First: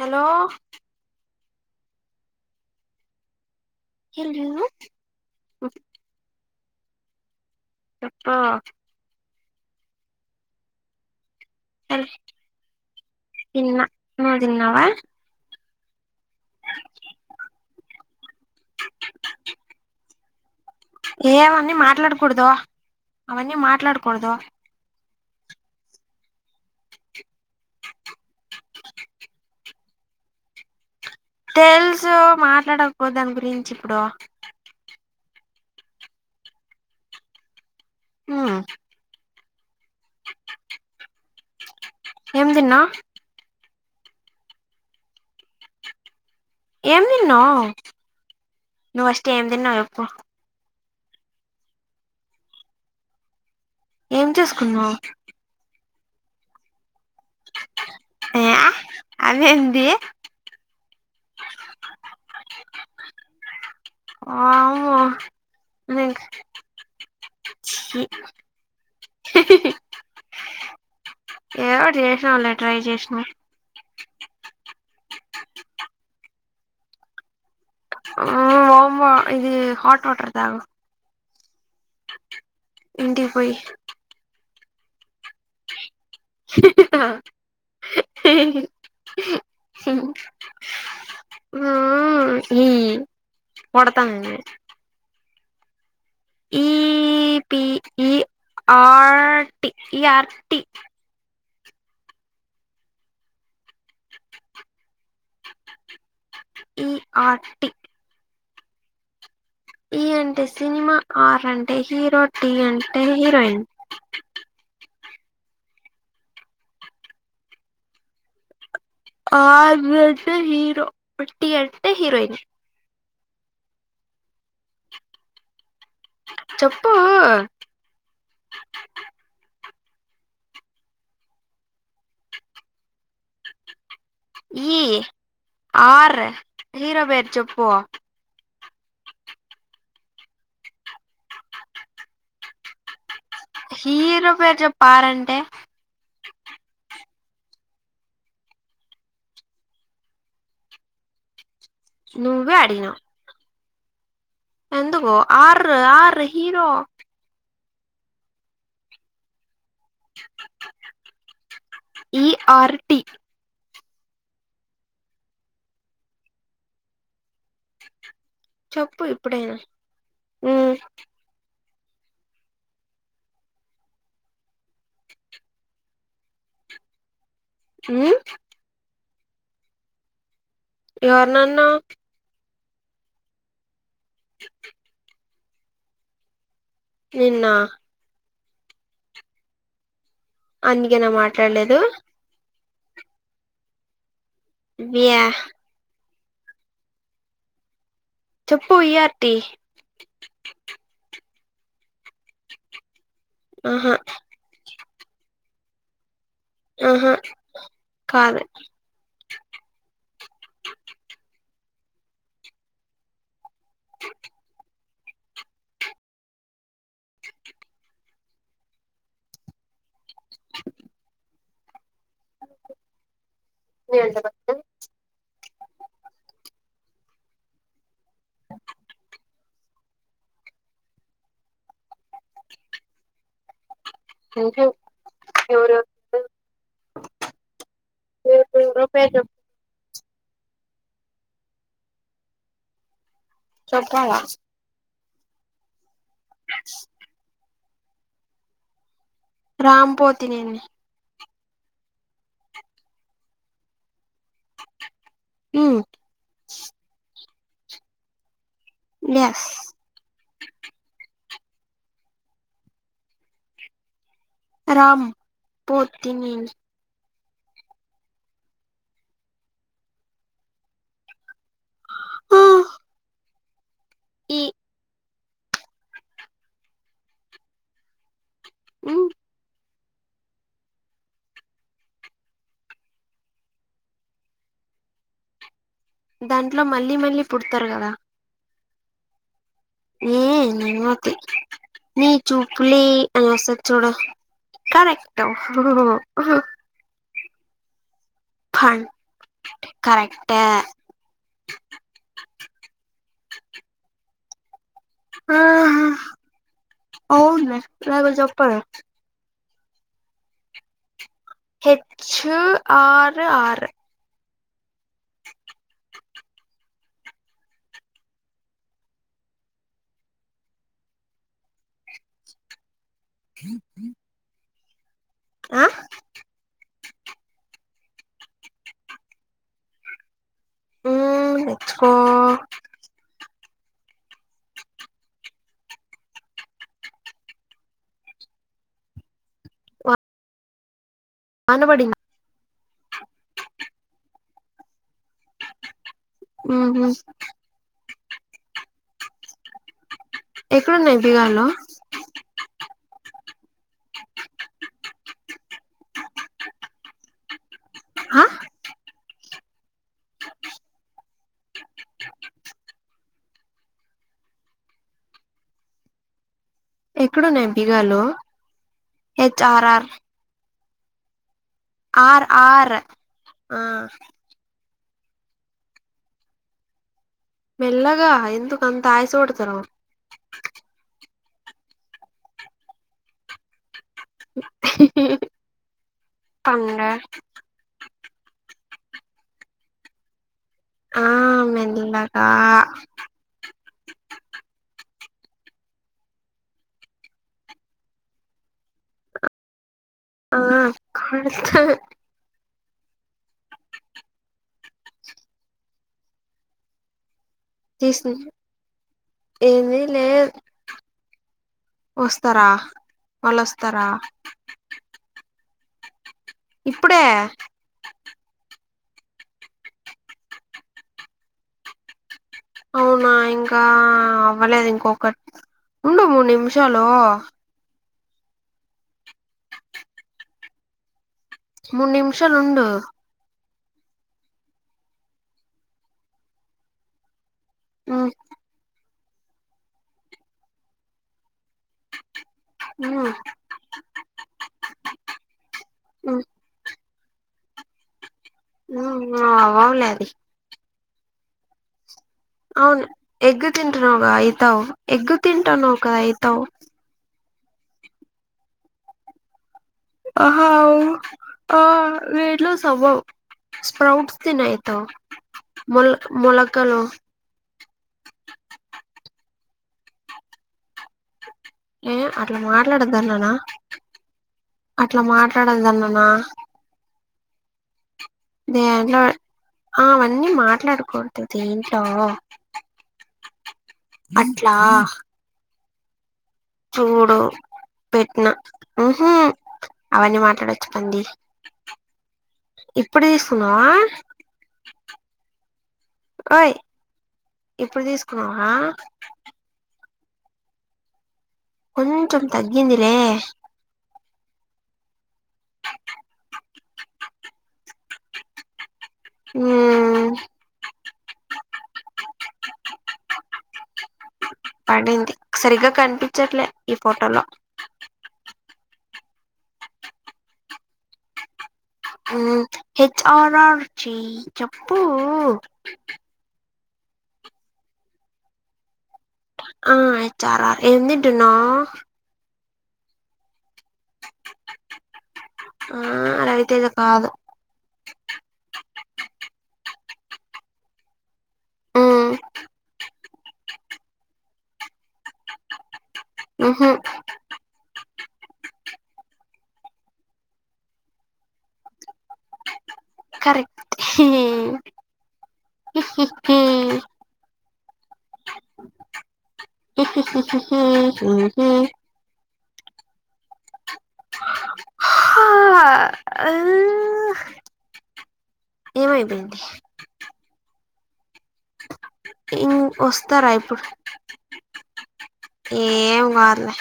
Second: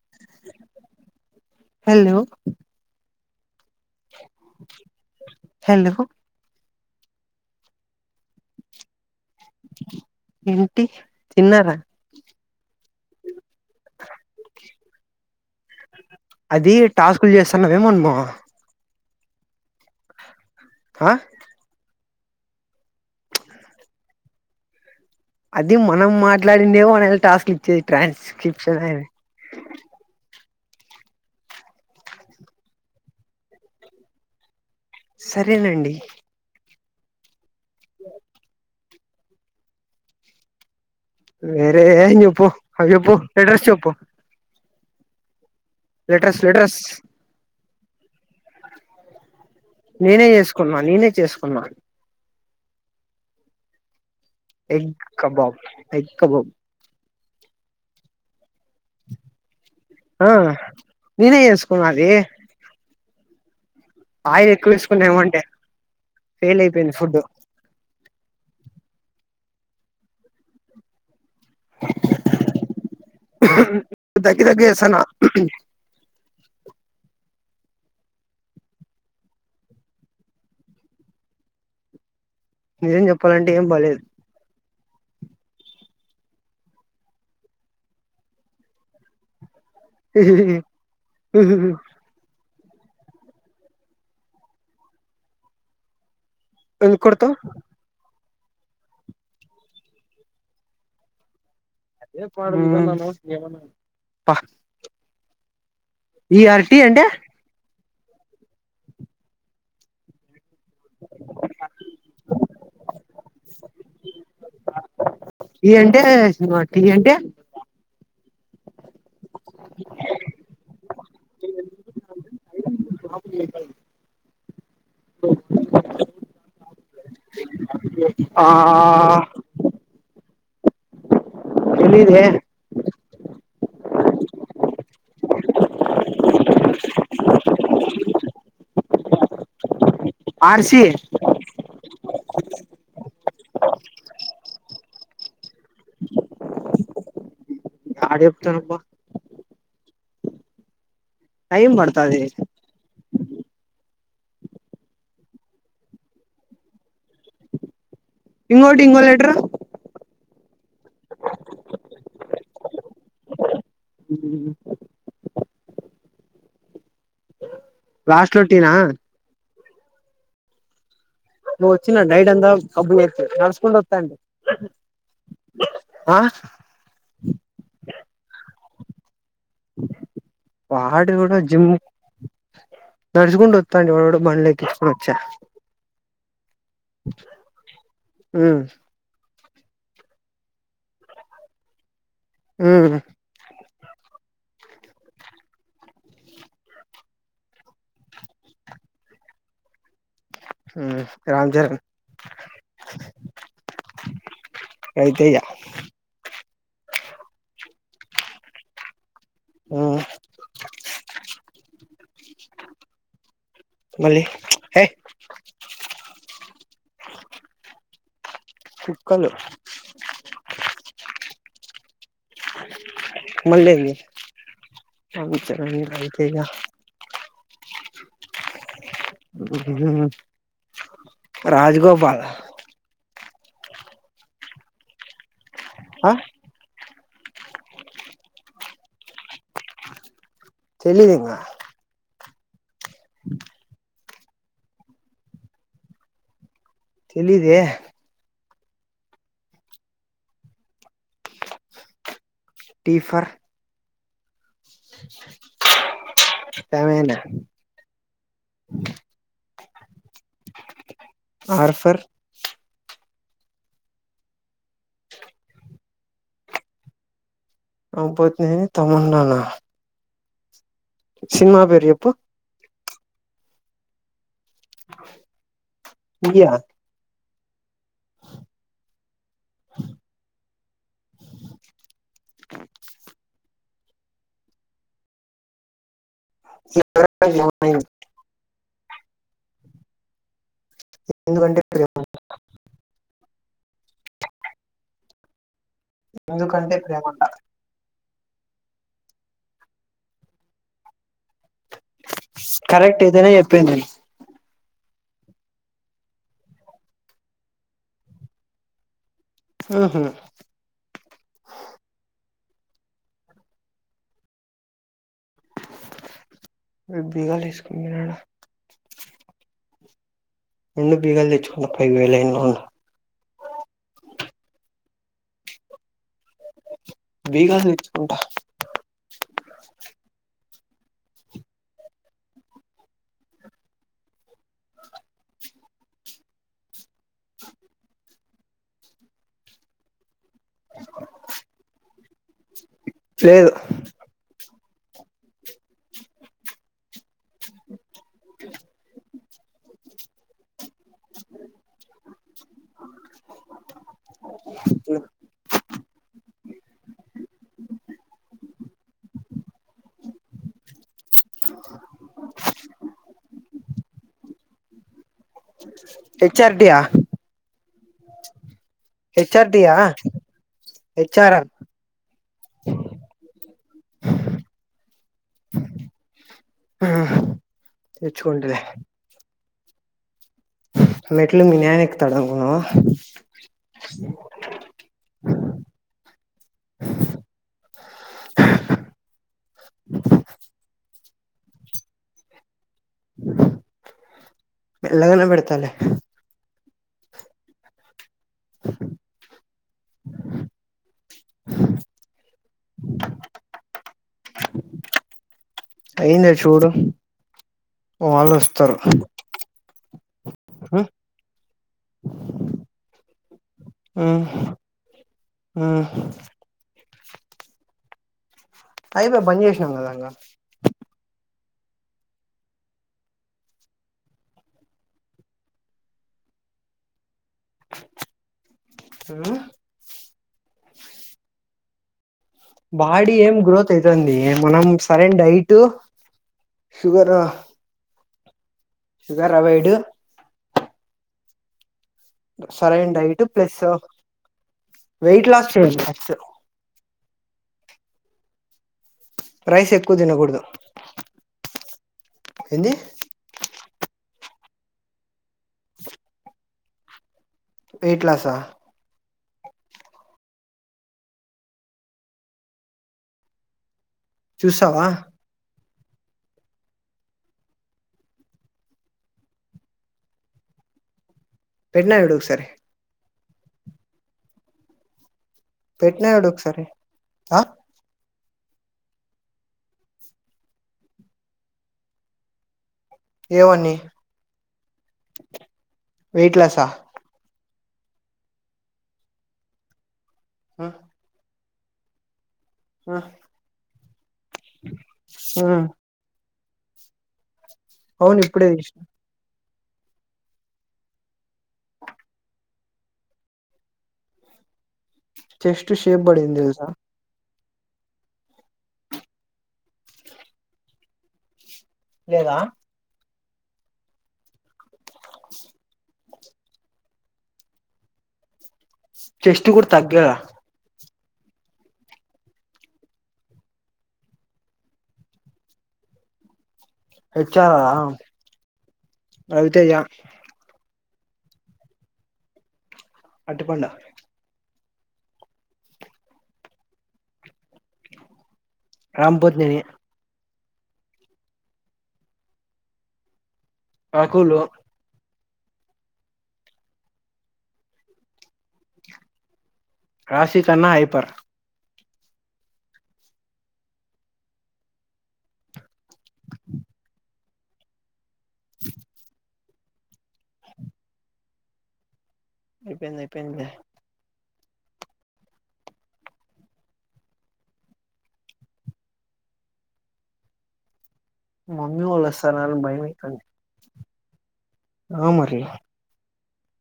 Hello hello hello hello చేప్పా ఏంటి తిన్నారా తిన్న నువ్వు తిన్నావా అది టాస్కులు చేస్తాన్నావేమో నువ్వు ఆ ఏ అవన్నీ మాట్లాడకూడదు అవన్నీ మాట్లాడకూడదు అది మనం మాట్లాడిందే మన టాస్క్ ఇచ్చేది ట్రాన్స్క్రిప్షన్ అని [inaudible] తెలుసు మాట్లాడకపో దాని గురించి ఇప్పుడు సరేనండి ఆ ఏ లే ఎం జెప్పు ఏం అ తిన్నావ్ చెప్పు లెటర్స్ చెప్పు. లెటర్స్. లెటర్స్ ఏం దీన్నావ్, నువ్వు ఫస్ట్ ఎం డిన్నవ్ ఎప్పు. నేనే చేసుకున్నా నేనే చేసుకున్నా. ఏం ఎగ్ చేసుకున్నావ్ కబాబ్, ఎగ్ కబాబ్. ఏ ఆ నేనే చేసుకున్నాది ఆమ్మో ఏమంటే మిక్స్ ఫెయిల్ అయిపోయింది ఫుడ్ సీ. [inaudible] ఏవొ జెసనాలే ట్రై జెసినం. తగ్గి తగ్గి చేస్తాన్న అ ఓమ్మో ఇది హాట్ వాటర్ దా. నిజం ఇంటికి చెప్పాలంటే, పోయి ఏం బాలలేదు. ఆ అ. ఊమ్ కొడతాను. ఎందుకు కొడతావ్ ఈపిఈ, ఆర్టి, ఈఆర్టి. ప హ. ఈ ఆర్టి టి. ఈ అంటే సినిమా, ఆర్ అంటే హీరో, టి అంటే హీరోయిన్. అ ఈ అంటే సినిమా, టి అంటే. ఆర్ అంటే హీరో, టి అంటే హీరోయిన్. కా చెప్పు ఊ ఓ. తెలీదే. ఈ ఆర్ హీరో పేరు చెప్పో. ఆ ర్ సి. హీరో పేరు జెప్పు అ ర్ అంటే. ఆడ జెప్పుతను పొ. టైమ్ బడుతాది. నువ్వే ఎందుకో ఆర్ ఆర్ హీరో. ఇంగోటి ఇంగొ లెటరు. ఈ ఆర్ టి అ లో టీ నా చెప్పు ఇప్పుడైనా ఉమ్. వచ్చిన నైట్ అంత కబ్బు లే నడస్కంట ఓత్తాన్న. అ. హుం. బాడీ కూడా జిమ్. ఎవరినన్నా నడుచకుంట ఓత్తాడు వాడు, బనళ్లఎక్కిచ్చకోని వొచ్చా. నిన్నా. హుమ్. అందుకేనా మాట్లాలేదు. హు హు. వియా. చెప్పు ఇ అర్ టి. రామ్ చేరణ్. ఆహా [inaudible] ఆహా క ఉ మళ్ళీ హే కుక్కలు [inaudible] మల్లేంది [unintelligible] రాజ్గోపాల్ [inaudible] [unintelligible] ఎవరెవరో ఆ [unintelligible] తెలీదు ఇంగా చెప్పల తెలీదే రామ్ పోతినేని టి ఫర్ ఉమ్ తమెన S R for Ram Pothineni Ram Pothineni తమన్నాన సినిమా పేరు చెప్పు ఆ ఈ ఇయా ఉ [inaudible] దాంట్లో మళ్ళీ మళ్ళీ పుడతారు కదా [unintelligible] నీ మూతి ఎందుకంటే ప్రేమ నీ చూపులే [unintelligible] చూడు కరెక్ట్ ఎందుకంటే ప్రేమంట [unintelligible] కరెక్ట్ కరెక్ట్ ఐతేనే చెప్పేది నేను ఆ అవునులే [unintelligible] హు హు హెచ్ ఆర్ ఆర్ బిగాలు ఏసుకొని పోయినడ వుండు బీగాలు తెచ్చుకుంట లైన్ లో ఉండు హ ఆ బీగాలు తెచ్చు కుంట ఉ [unintelligible] ఆ [inaudible] యాహొహు వాన బడినా లేదు ఉహు ఉకేలా [inaudible] ఎక్కడున్నాయి దిగాల్ల [inaudible] ఓ ఆ [inaudible] ఓ హెచ్ అర్ టి యా, ఎక్కడున్నాయి బిగాలు హెచ్ అర్ టి ఆర్ యా ఆర్ హెచ్ ఆర్ ఆ ఆర్ ఆర్ ఆ ఆ మెల్లగా ఎందుకు అంతా ఆయాస పడుతున్నావు మెట్లు మీ నాయనా ఎక్కుతాడా అనుకున్నావా అంగా ఆ మెల్లగా లోన పెడతాలే ఆహ కాస్త అయిందా చూడు తీసిన్న వాళ్ళు వస్తారు ఏమి లేదు ఉమ్, వస్తారా వాళ్ళు వస్తారా ఆ ఆ ఇప్పుడే అయిపాయ బంద్ చేసినాం కదా ఇంగా అవునా ఇంకా అవ్వలేదు ఇంకొక ఉండు మూడు నిమిషాలు ఆ మూన్నిమ్ బాడి ఏం గ్రోత్ అయితాంది మనం సరైన డైట్ షుగర్ ఆ షుగర్ అవాయిడ్ సరైన మ్మ్ డైట్ ప్లస్ వెయిట్ లాస్ చేయండి ఫస్ట్ మ్మ్ ఆ ఆ రైస్ ఎక్కువ అవ్వలది తినకూడదు ఏంది అవును ఎగ్గు తింటాన్నవు కదా అయితావు ఎగ్గు తింటాన్నవు కదా అయితావు వేయిట్ లాసా ఆహ ఆవ్ ఆ వేయిట్ లాస్ అవ్వావ్ ప్రౌట్స్ తిను అయితావు చూసావా మొల మొలకలు ఏ పెట్టినా చూడు అట్లా ఒకసారి మాట్లాడద్దాన్నానా అట్లా మాట్ కొట్టడం వల్ల నా పెట్టినా చూడు ఒకసారి ఆ దేంట్లో అవన్నీ మాట్లాడకూడదు దీంట్లో ఏవన్నీ ట్లా వెయిట్ లాసా చూడు పెట్టనా ఉహు అవన్నీ మాట్లాడొచ్చు పంది ఇప్పుడు తీసుకున్నావా ఉ ఓయ్ ఇప్పుడు తీసుకున్నా ఇప్పుడే చూసిన కొంచెం తగ్గిందిలే చెస్ట్ షేప్ పడింది తెలుసా ఊ లేదా పడింది సరిగ్గా కనిపించట్లే ఈ ఫోటోలో చెస్ట్ కూడా తగ్గియాల ఉ హెచ్ ఆర్ ఆర్ జి చెప్పు హెచ్ ఆర్ ఆర్ ఆ ఆ హెచ్ ఆర్ ఆర్ ఏం తింటున్నావ్ అరటి పండు ఆ రవితేజ కాదు రామ్ పోతినేని ఉ రకులు ఉహు రాసి కన్నా హైపర్ కరెక్ట్ హేహు హి హి హి హి హి హి హి హుహు అయిపోయింది అయిపోయింది లే హా హు ఏం అయిపోయింది మమ్మీ వాళ్ళు ఈ వస్తారని భయమైతుంది వస్తారా ఇప్పుడు ఆ మరి ఏం కాదులే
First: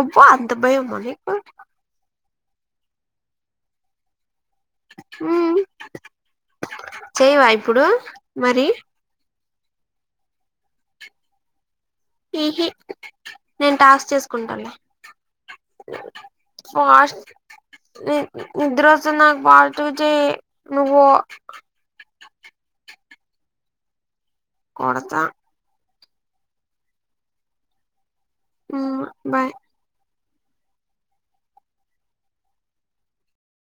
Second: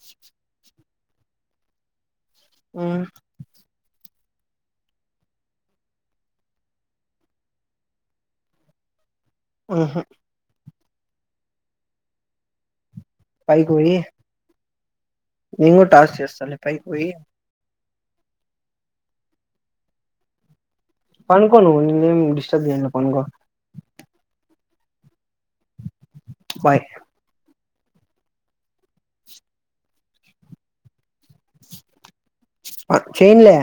అబ్బా అంత భయం ఎక్కు ఉ ఉ చేయవా ఇప్పుడు మరి ఉహు ఉహు పైకి నేను పోయి టాస్క్ చేసుకుంటాలే నేను కూడా టాస్క్ చేస్తాలే పైకి పోయి ఫాస్ట్ నీ నిద్రొస్తుంది నాకు ఫాస్ట్గా చెయ్ పనుకో నువ్వు నేనేం డిస్టర్బ్ చెయ్యను లే పనుకో కొడతా బాయ్ ఉమ్మ్ బాయ్ ఆ చేయన్లే